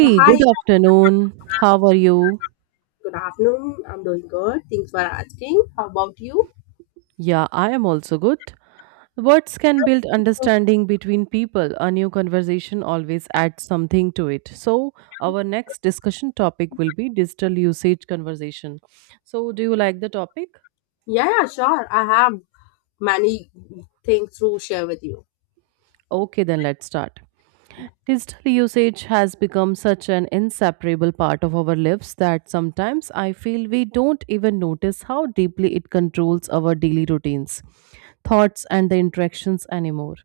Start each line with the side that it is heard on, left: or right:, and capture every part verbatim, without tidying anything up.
left: Uh, Hi,
right: good afternoon. How are you?
left: good afternoon. I'm doing good. Thanks for asking. How about you?
right: Yeah, I am also good. Words can build understanding between people. A new conversation always adds something to it. So, our next discussion topic will be digital usage conversation. So, do you like the topic?
left: Yeah, yeah, sure. I have many things to share with you.
right: Okay, then let's start. Digital usage has become such an inseparable part of our lives that sometimes I feel we don't even notice how deeply it controls our daily routines, thoughts, and the interactions anymore.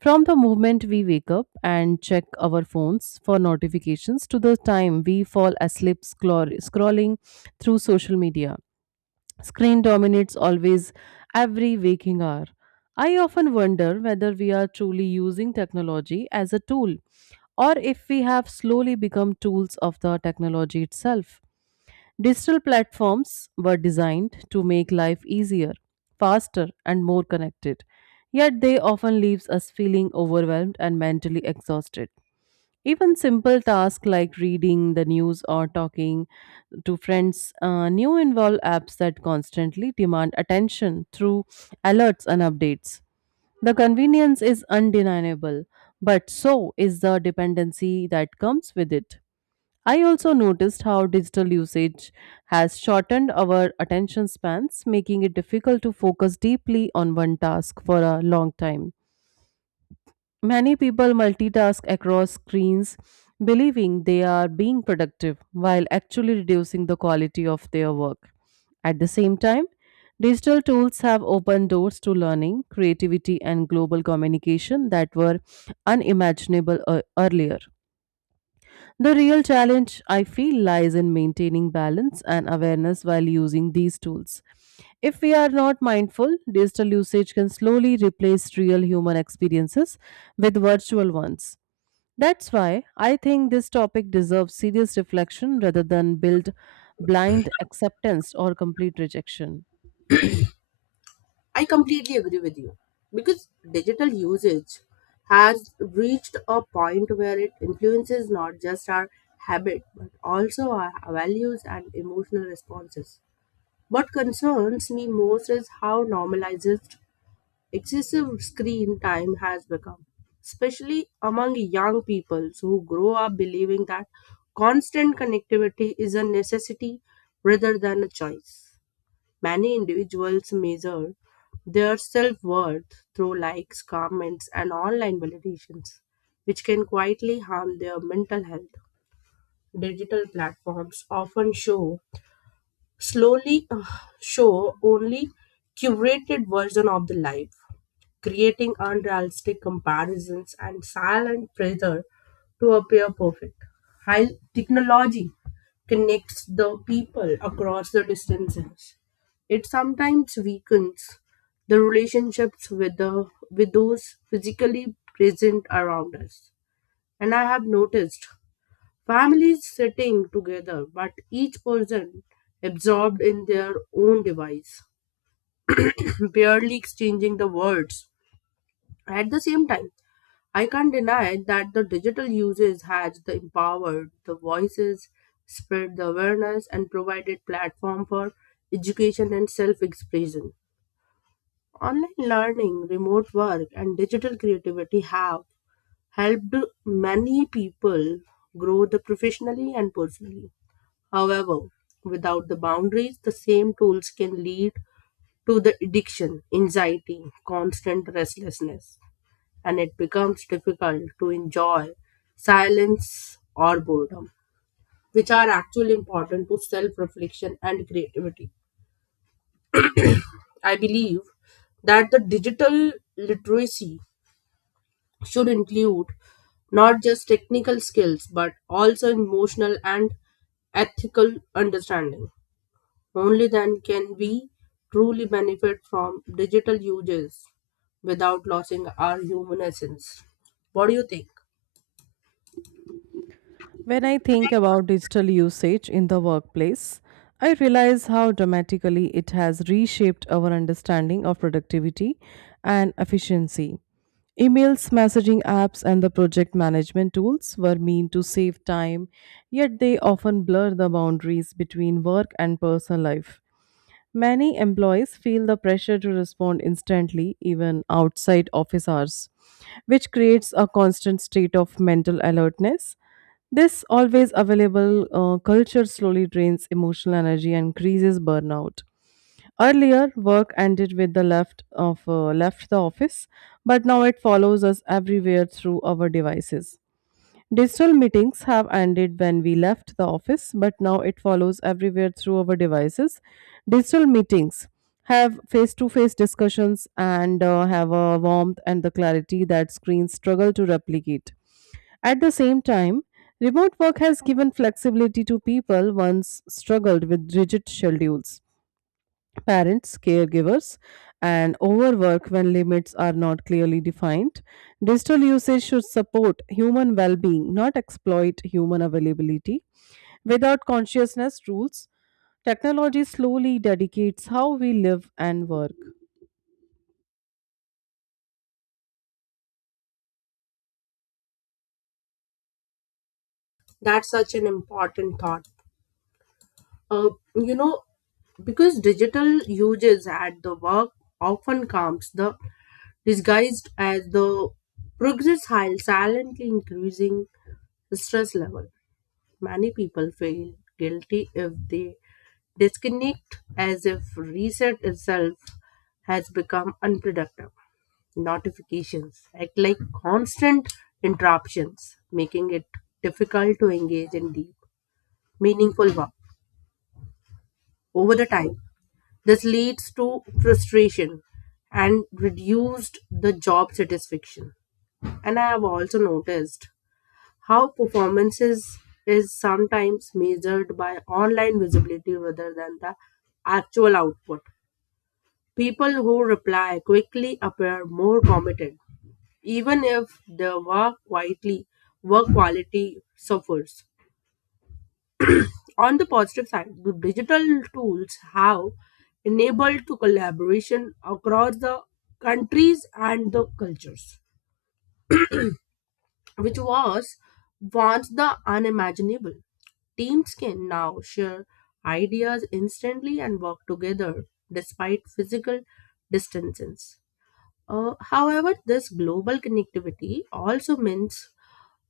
right: From the moment we wake up and check our phones for notifications to the time we fall asleep scroll- scrolling through social media, screen dominates always every waking hour. I often wonder whether we are truly using technology as a tool or if we have slowly become tools of the technology itself. Digital platforms were designed to make life easier, faster, and more connected. Yet they often leaves us feeling overwhelmed and mentally exhausted. Even simple tasks like reading the news or talking to friends uh, new involve apps that constantly demand attention through alerts and updates. The convenience is undeniable, but so is the dependency that comes with it. I also noticed how digital usage has shortened our attention spans, making it difficult to focus deeply on one task for a long time. Many people multitask across screens, believing they are being productive while actually reducing the quality of their work. At the same time, digital tools have opened doors to learning, creativity, and global communication that were unimaginable ear- earlier. The real challenge, I feel, lies in maintaining balance and awareness while using these tools. If we are not mindful, digital usage can slowly replace real human experiences with virtual ones. That's why I think this topic deserves serious reflection rather than build blind acceptance or complete rejection.
left: I completely agree with you because digital usage has reached a point where it influences not just our habit but also our values and emotional responses. What concerns me most is how normalized excessive screen time has become, especially among young people who grow up believing that constant connectivity is a necessity rather than a choice. Many individuals measure their self worth through likes, comments, and online validations, which can quietly harm their mental health. Digital platforms often show slowly uh, show only curated version of the life creating unrealistic comparisons and silent pressure to appear perfect. While technology connects the people across the distances, it sometimes weakens the relationships with the with those physically present around us. And I have noticed families sitting together, but each person absorbed in their own device, barely exchanging the words at the same time. I can't deny that the digital uses has the empowered the voices, spread the awareness, and provided platform for education and self-expression. Online learning, remote work, and digital creativity have helped many people grow the professionally and personally. However, without the boundaries, the same tools can lead to the addiction, anxiety, constant restlessness and it becomes difficult to enjoy silence or boredom, which are actually important to self reflection and creativity. I believe that the digital literacy should include not just technical skills but also emotional and ethical understanding. Only then can we truly benefit from digital uses without losing our human essence. What do you think?
right: When I think about digital usage in the workplace, I realize how dramatically it has reshaped our understanding of productivity and efficiency. Emails, messaging apps, and the project management tools were meant to save time, yet they often blur the boundaries between work and personal life. Many employees feel the pressure to respond instantly, even outside office hours, which creates a constant state of mental alertness. This always available uh, culture slowly drains emotional energy and increases burnout. Earlier, work ended with the left of uh, left the office, but now it follows us everywhere through our devices. Digital meetings have ended when we left the office, but now it follows everywhere through our devices. Digital meetings have face to face discussions and uh, have a warmth and the clarity that screens struggle to replicate. At the same time, remote work has given flexibility to people once struggled with rigid schedules parents, caregivers, and overwork when limits are not clearly defined. Digital usage should support human well being, not exploit human availability. Without consciousness rules, technology slowly dedicates how we live and work.
left: That's such an important thought. uh, you know, because digital uses at the work often comes the disguised as the progress while silently increasing the stress level, many people feel guilty if they disconnect as if reset itself has become unproductive. Notifications act like constant interruptions making it difficult to engage in deep meaningful work over the time. This leads to frustration and reduced the job satisfaction. And I have also noticed how performances is sometimes measured by online visibility rather than the actual output. People who reply quickly appear more committed, even if their work quietly work quality suffers. On the positive side, the digital tools have enabled to collaboration across the countries and the cultures, which was once the unimaginable. Teams can now share ideas instantly and work together despite physical distances. Uh, however, this global connectivity also means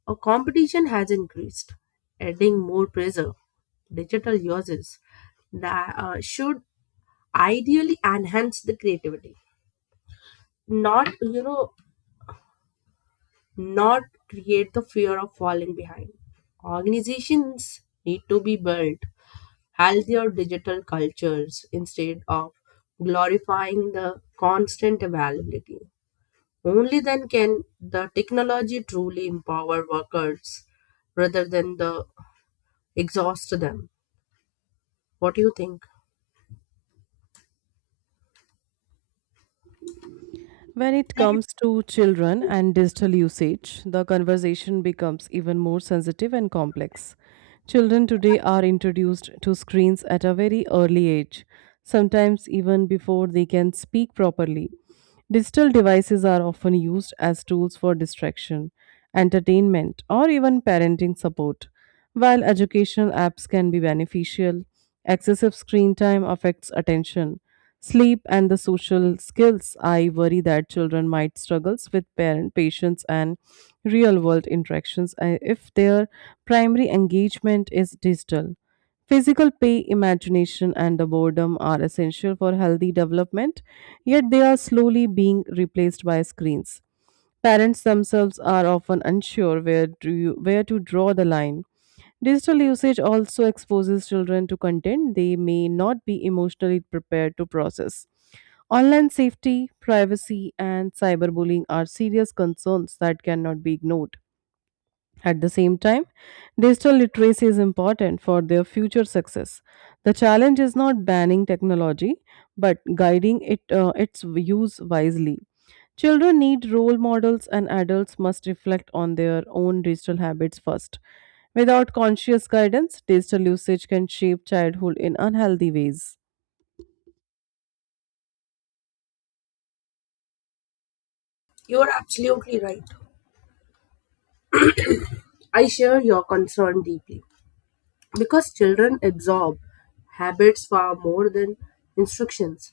left: our competition has increased, adding more pressure. Digital uses that uh, should ideally enhance the creativity, not you know, not create the fear of falling behind. Organizations need to be built healthier digital cultures instead of glorifying the constant availability. Only then can the technology truly empower workers rather than the exhaust them. What do you think?
right: When it comes to children and digital usage, the conversation becomes even more sensitive and complex. Children today are introduced to screens at a very early age, sometimes even before they can speak properly. Digital devices are often used as tools for distraction, entertainment, or even parenting support. While educational apps can be beneficial, excessive screen time affects attention sleep and the social skills. I worry that children might struggle with parent patience and real world interactions uh, if their primary engagement is digital. Physical play, imagination, and the boredom are essential for healthy development, yet they are slowly being replaced by screens. Parents themselves are often unsure where to, where to draw the line. Digital usage also exposes children to content they may not be emotionally prepared to process. Online safety, privacy, and cyberbullying are serious concerns that cannot be ignored. At the same time, digital literacy is important for their future success. The challenge is not banning technology, but guiding it, uh, its use wisely. Children need role models, and adults must reflect on their own digital habits first. Without conscious guidance, digital usage can shape childhood in unhealthy ways.
left: You are absolutely right. I share your concern deeply because children absorb habits far more than instructions.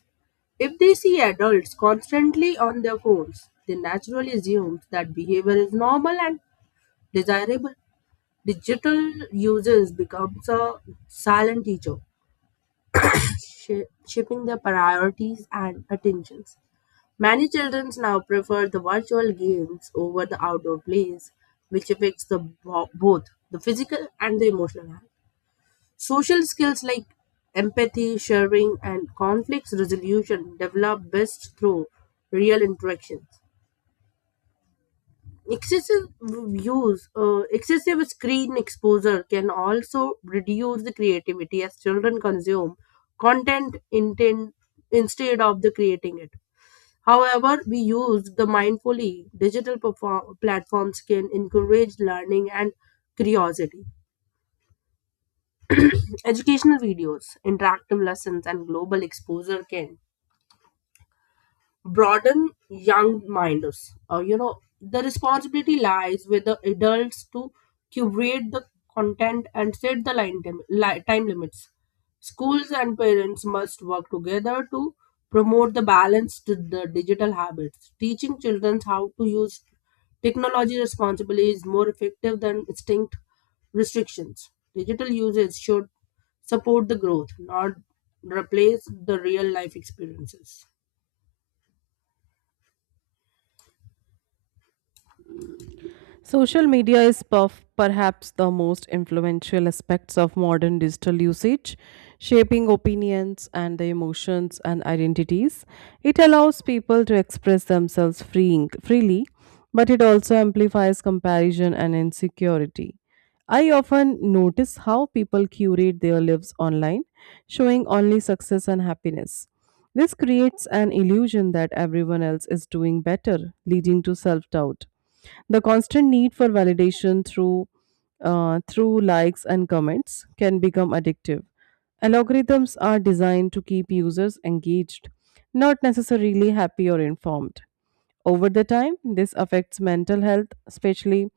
left: If they see adults constantly on their phones, they naturally assume that behavior is normal and desirable. Digital users becomes a silent teacher, shi- shaping their priorities and attentions. Many children now prefer the virtual games over the outdoor plays, which affects the bo- both the physical and the emotional health. Social skills like empathy, sharing, and conflict resolution develop best through real interactions. excessive use uh, Excessive screen exposure can also reduce the creativity as children consume content intent instead of the creating it. However, we use the mindfully digital perform- platforms can encourage learning and curiosity. Educational videos interactive lessons and global exposure can broaden young minds. Uh, you know, the responsibility lies with the adults to curate the content and set the line tim- li- time limits. Schools and parents must work together to promote the balance to the digital habits. Teaching children how to use technology responsibly is more effective than strict restrictions. Digital usage should support the growth, not replace the real life experiences.
right: Social media is perf- perhaps the most influential aspects of modern digital usage, shaping opinions and the emotions and identities. It allows people to express themselves freeing, freely, but it also amplifies comparison and insecurity. I often notice how people curate their lives online, showing only success and happiness. This creates an illusion that everyone else is doing better, leading to self doubt. The constant need for validation through uh, through likes and comments can become addictive. Algorithms are designed to keep users engaged, not necessarily happy or informed. Over the time, this affects mental health, especially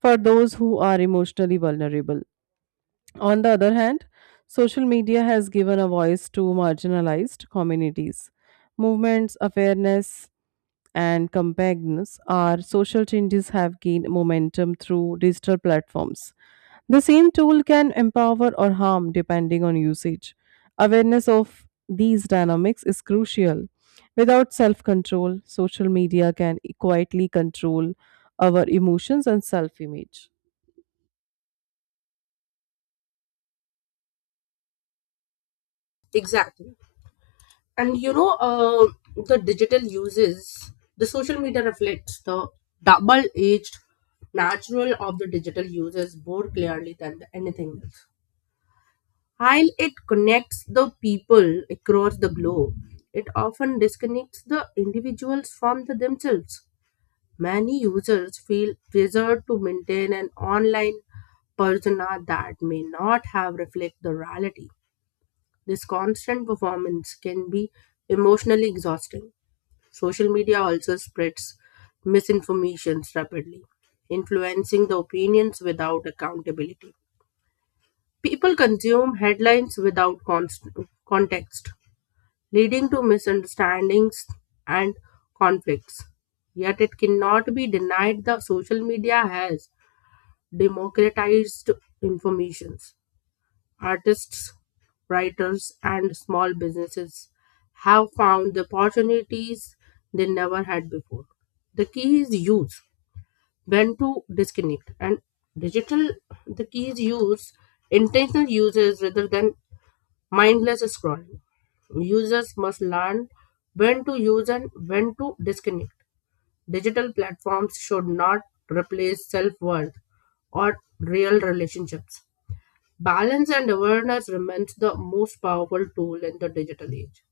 right: for those who are emotionally vulnerable. On the other hand, social media has given a voice to marginalized communities. Movements, awareness, and compactness, our social changes have gained momentum through digital platforms. The same tool can empower or harm depending on usage. Awareness of these dynamics is crucial. Without self control, social media can e-, quietly control our emotions and self image.
left: Exactly. and you know uh, the digital uses the social media reflects the double edged natural of the digital uses more clearly than anything else. While it connects the people across the globe, it often disconnects the individuals from the themselves. Many users feel pressured to maintain an online persona that may not have reflect the reality. This constant performance can be emotionally exhausting. Social media also spreads misinformations rapidly, influencing the opinions without accountability. People consume headlines without const- context, leading to misunderstandings and conflicts. Yet it cannot be denied that social media has democratized information. Artists, writers, and small businesses have found the opportunities they never had before. The key is use, when to disconnect, and digital. The key is use, intentional uses rather than mindless scrolling. Users must learn when to use and when to disconnect. Digital platforms should not replace self worth or real relationships. Balance and awareness remains the most powerful tool in the digital age.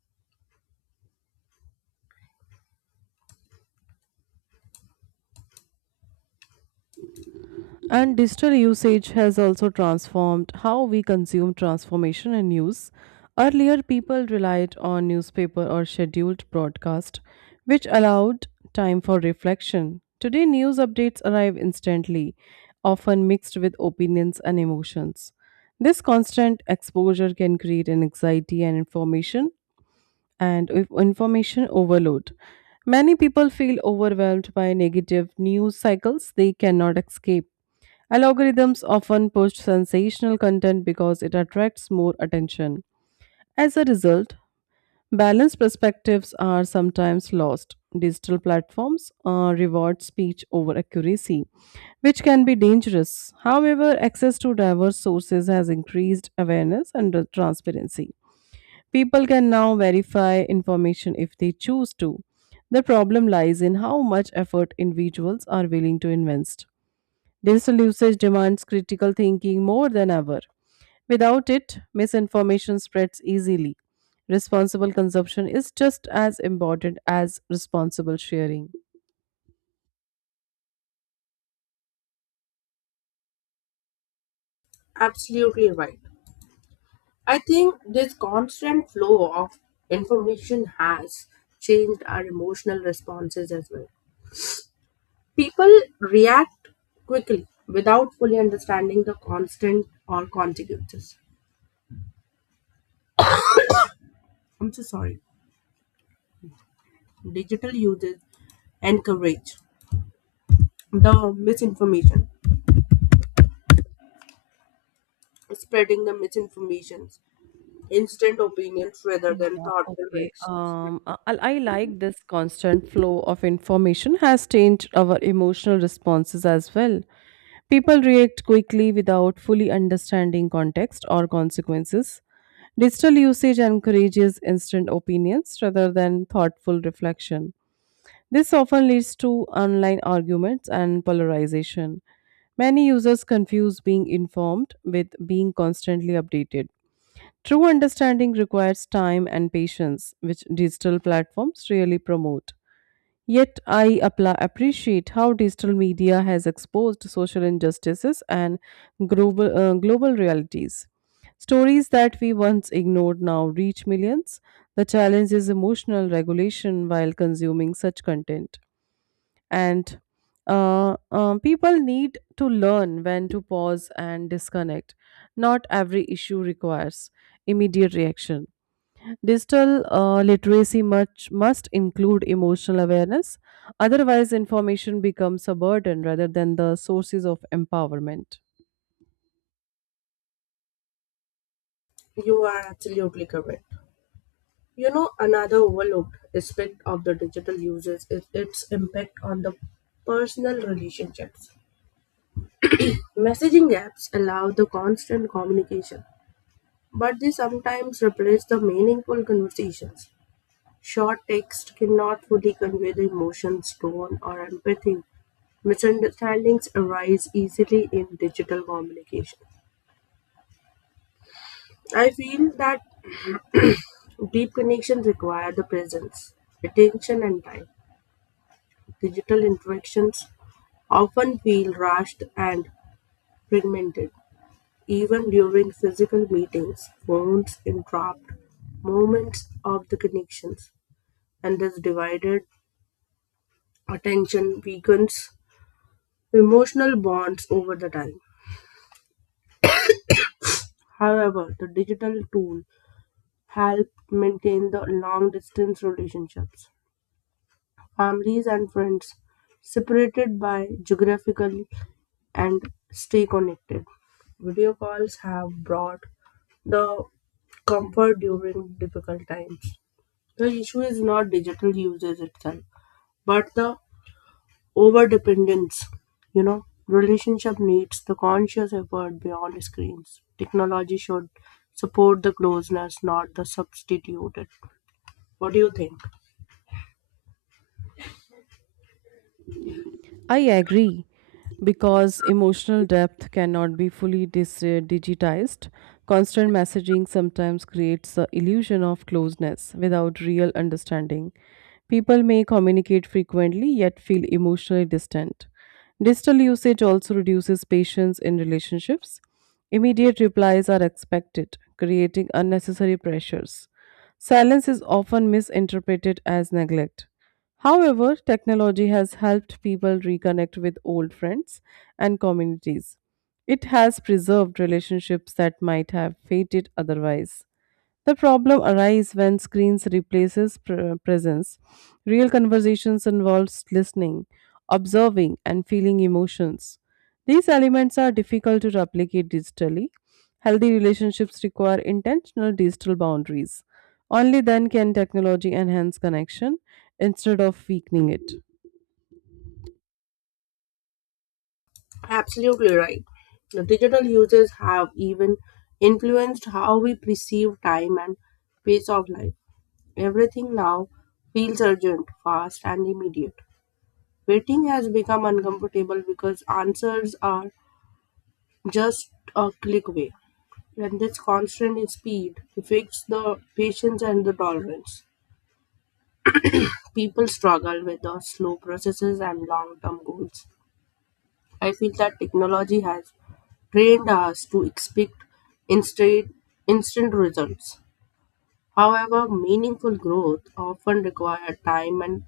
right: And digital usage has also transformed how we consume transformation and news. Earlier, people relied on newspaper or scheduled broadcast, which allowed time for reflection. Today, news updates arrive instantly, often mixed with opinions and emotions. This constant exposure can create an anxiety and information and if- information overload. Many people feel overwhelmed by negative news cycles they cannot escape. Algorithms often push sensational content because it attracts more attention. As a result, balanced perspectives are sometimes lost. Digital platforms uh, reward speech over accuracy, which can be dangerous. However, access to diverse sources has increased awareness and uh, transparency. People can now verify information if they choose to. The problem lies in how much effort individuals are willing to invest. Digital usage demands critical thinking more than ever. Without it, misinformation spreads easily. Responsible consumption is just as important as responsible sharing.
left: Absolutely right. I think this constant flow of information has changed our emotional responses as well. People react quickly without fully understanding the constant or consequences. I'm so sorry. Digital uses encourage the misinformation, spreading the misinformations, instant opinions rather than
right: Yeah,
left: thoughtful
right: okay.
left: reactions.
right: Um, I, I like this constant flow of information has changed our emotional responses as well. People react quickly without fully understanding context or consequences. Digital usage encourages instant opinions rather than thoughtful reflection. This often leads to online arguments and polarization. Many users confuse being informed with being constantly updated. True understanding requires time and patience, which digital platforms really promote. Yet, I appla appreciate how digital media has exposed social injustices and global, uh, global realities. Stories that we once ignored now reach millions. The challenge is emotional regulation while consuming such content and uh, um, people need to learn when to pause and disconnect. Not every issue requires immediate reaction. Digital uh, literacy much must include emotional awareness. Otherwise, information becomes a burden rather than the sources of empowerment.
left: You are absolutely correct. You know, another overlooked aspect of the digital usage is its impact on the personal relationships. Messaging apps allow the constant communication, but they sometimes replace the meaningful conversations. Short text cannot fully convey the emotions, tone, or empathy. Misunderstandings arise easily in digital communication. I feel that deep connections require the presence, attention, and time. Digital interactions often feel rushed and fragmented, even during physical meetings. Phones interrupt moments of the connections, and this divided attention weakens emotional bonds over the time. However, the digital tool help maintain the long distance relationships. Families and friends separated by geographically and stay connected. Video calls have brought the comfort during difficult times. The issue is not digital usage itself, but the over dependence. You know, relationship needs the conscious effort beyond screens. Technology should support the closeness, not the substitute it. What do you think?
right: I agree. Because emotional depth cannot be fully dis- uh, digitized. Constant messaging sometimes creates the illusion of closeness without real understanding. People may communicate frequently yet feel emotionally distant. Digital usage also reduces patience in relationships. Immediate replies are expected, creating unnecessary pressures. Silence is often misinterpreted as neglect. However, technology has helped people reconnect with old friends and communities. It has preserved relationships that might have faded otherwise. The problem arises when screens replaces pr- uh, presence. Real conversations involves listening, observing, and feeling emotions. These elements are difficult to replicate digitally. Healthy relationships require intentional digital boundaries. Only then can technology enhance connection instead of weakening it.
left: Absolutely right. The digital uses have even influenced how we perceive time and pace of life. Everything now feels urgent, fast, and immediate. Waiting has become uncomfortable because answers are just a click away, and this constant speed affects the patience and the tolerance. People struggle with the slow processes and long term goals. I feel that technology has trained us to expect instant, instant results. However, meaningful growth often requires time and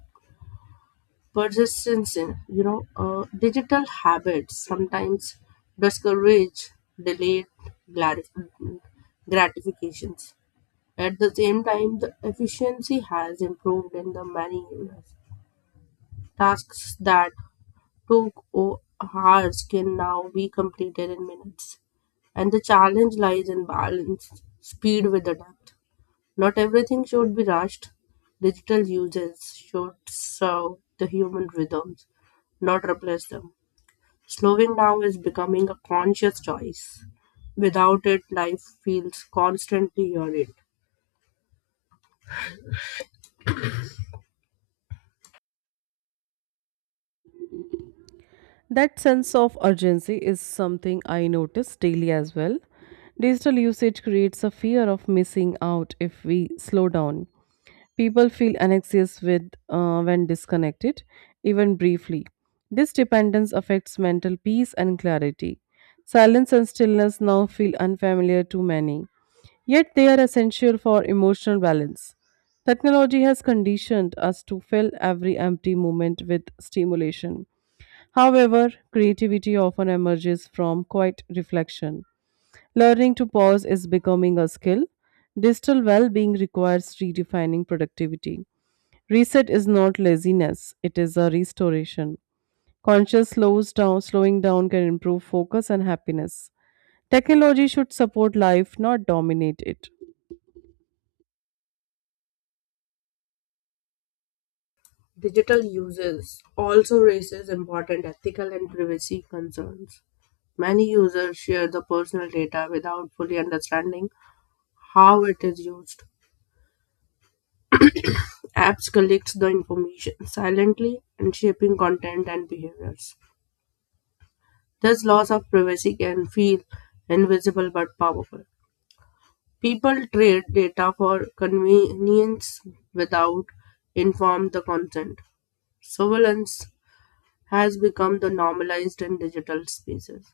left: persistence in you know uh, digital habits sometimes discourage delayed glati- gratifications. At the same time the efficiency has improved in the many areas. Tasks that took o- hours can now be completed in minutes, and the challenge lies in balance speed with the depth. Not everything should be rushed. Digital uses should serve the human rhythms, not replace them. Slowing down is becoming a conscious choice. Without it, life feels constantly hurried.
right: That sense of urgency is something I notice daily as well. Digital usage creates a fear of missing out if we slow down. People feel anxious with uh, when disconnected, even briefly. This dependence affects mental peace and clarity. Silence and stillness now feel unfamiliar to many, yet they are essential for emotional balance. Technology has conditioned us to fill every empty moment with stimulation. However, creativity often emerges from quiet reflection. Learning to pause is becoming a skill. Digital well being requires redefining productivity. Reset is not laziness, it is a restoration. Conscious slows down, slowing down can improve focus and happiness. Technology should support life, not dominate it.
left: Digital uses also raises important ethical and privacy concerns. Many users share the personal data without fully understanding how it is used. Apps collect the information silently and shaping content and behaviors. This loss of privacy can feel invisible but powerful. People trade data for convenience without informed the consent. Surveillance has become the normalized in digital spaces.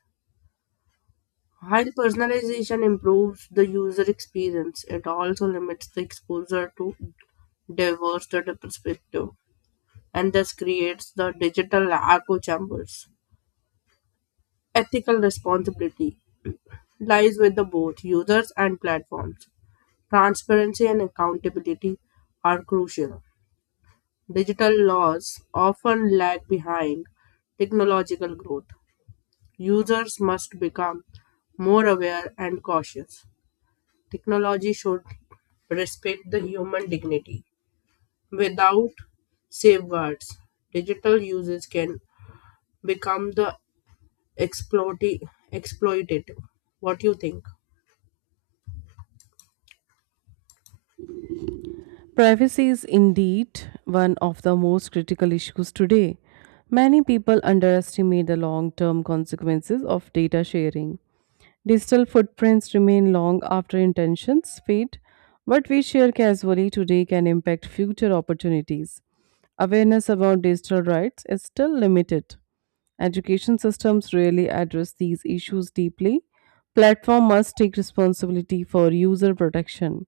left: While personalization improves the user experience, it also limits the exposure to diverse data perspective and thus creates the digital echo chambers. Ethical responsibility lies with the both users and platforms. Transparency and accountability are crucial. Digital laws often lag behind technological growth. Users must become more aware and cautious. Technology should respect the human dignity. Without safeguards, digital uses can become the exploiti- exploitative. What do you think?
right: Privacy is indeed one of the most critical issues today. Many people underestimate the long term consequences of data sharing. Digital footprints remain long after intentions fade. What we share casually today can impact future opportunities. Awareness about digital rights is still limited. Education systems rarely address these issues deeply. Platform must take responsibility for user protection.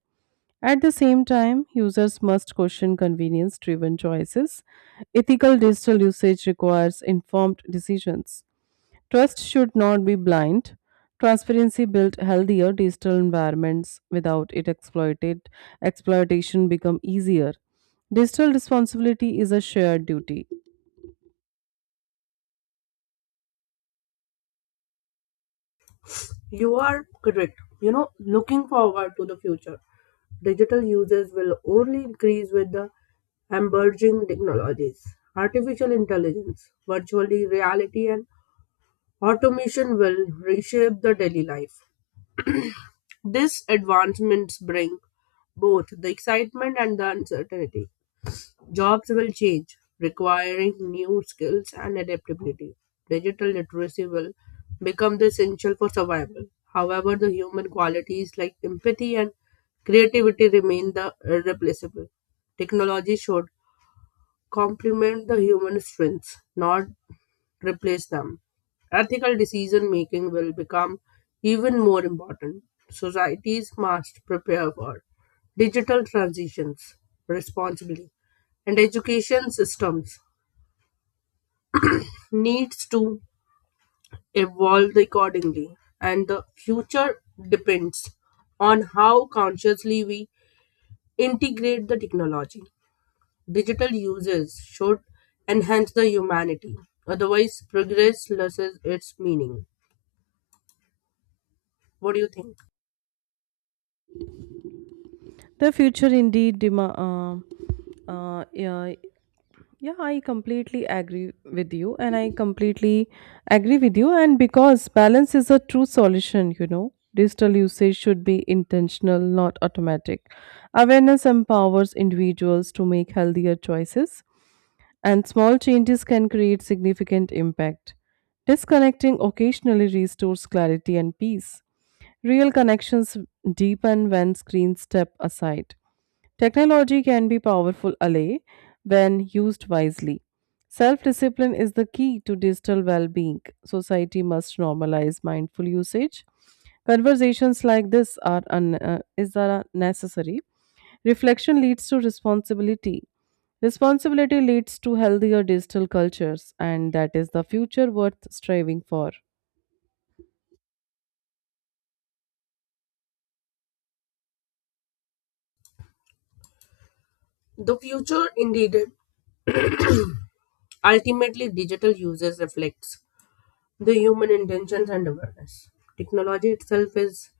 right: At the same time, users must question convenience driven choices. Ethical digital usage requires informed decisions. Trust should not be blind. Transparency built healthier digital environments without it exploited exploitation become easier. Digital responsibility is a shared duty.
left: You are correct. You know, looking forward to the future. Digital users will only increase with the emerging technologies. Artificial intelligence, virtual reality, and automation will reshape the daily life. These advancements bring both the excitement and the uncertainty. Jobs will change, requiring new skills and adaptability. Digital literacy will become the essential for survival. However, the human qualities like empathy and creativity remain the irreplaceable. Technology should complement the human strengths, not replace them. Ethical decision making will become even more important. Societies must prepare for digital transitions responsibly, and education systems needs to evolve accordingly. And the future depends on how consciously we integrate the technology. Digital uses should enhance the humanity. Otherwise, progress loses its meaning. What do you think?
right: The future indeed dema- uh, uh, yeah, Yeah, I completely agree with you, and I completely agree with you. And because balance is a true solution, you know, digital usage should be intentional, not automatic. Awareness empowers individuals to make healthier choices, and small changes can create significant impact. Disconnecting occasionally restores clarity and peace. Real connections deepen when screens step aside. Technology can be powerful ally when used wisely. Self discipline is the key to digital well being. Society must normalize mindful usage. Conversations like this are, un- uh, is are necessary. Reflection leads to responsibility. Responsibility leads to healthier digital cultures, and that is the future worth striving for.
left: The future, indeed, ultimately digital users reflects the human intentions and awareness. Technology itself is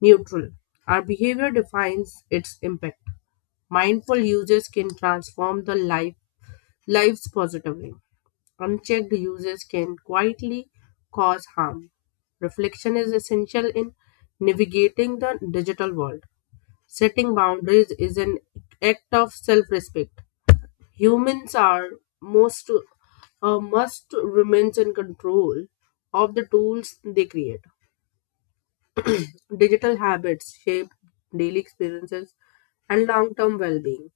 left: neutral. Our behavior defines its impact. Mindful users can transform the life lives positively. Unchecked users can quietly cause harm. Reflection is essential in navigating the digital world. Setting boundaries is an act of self-respect. Humans are most uh, must remain in control of the tools they create. Digital habits shape daily experiences and long-term well-being.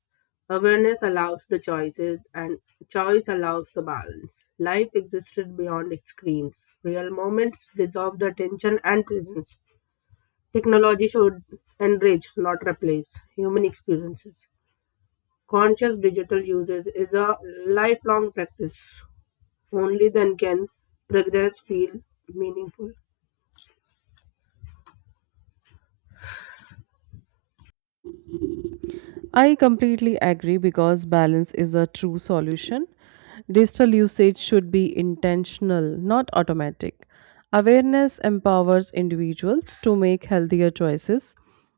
left: Awareness allows the choices, and choice allows the balance. Life existed beyond its screens. Real moments dissolve the attention and presence. Technology should enrich, not replace, human experiences. Conscious digital usage is a lifelong practice. Only then can progress feel meaningful.
right: I completely agree because balance is a true solution. Digital usage should be intentional, not automatic. Awareness empowers individuals to make healthier choices,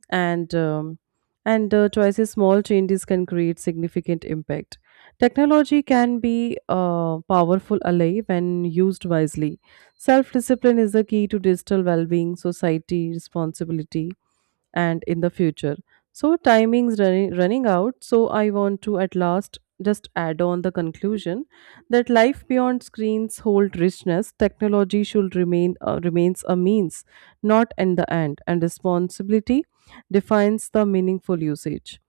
right: and um, and uh, choices small changes can create significant impact. Technology can be a powerful ally when used wisely. Self discipline is the key to digital well being, society responsibility, and in the future. So timing's running running out, so I want to at last just add on the conclusion that life beyond screens hold richness. Technology should remain uh, remains a means, not in the end, and responsibility defines the meaningful usage.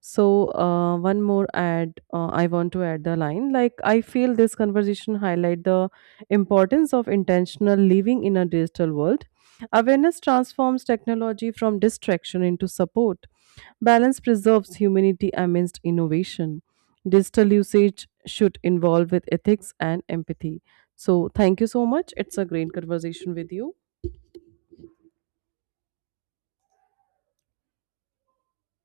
right: So uh, one more add, uh, I want to add the line like I feel this conversation highlight the importance of intentional living in a digital world. Awareness transforms technology from distraction into support. Balance preserves humanity amidst innovation. Digital usage should involve with ethics and empathy. So thank you so much. It's a great conversation with you.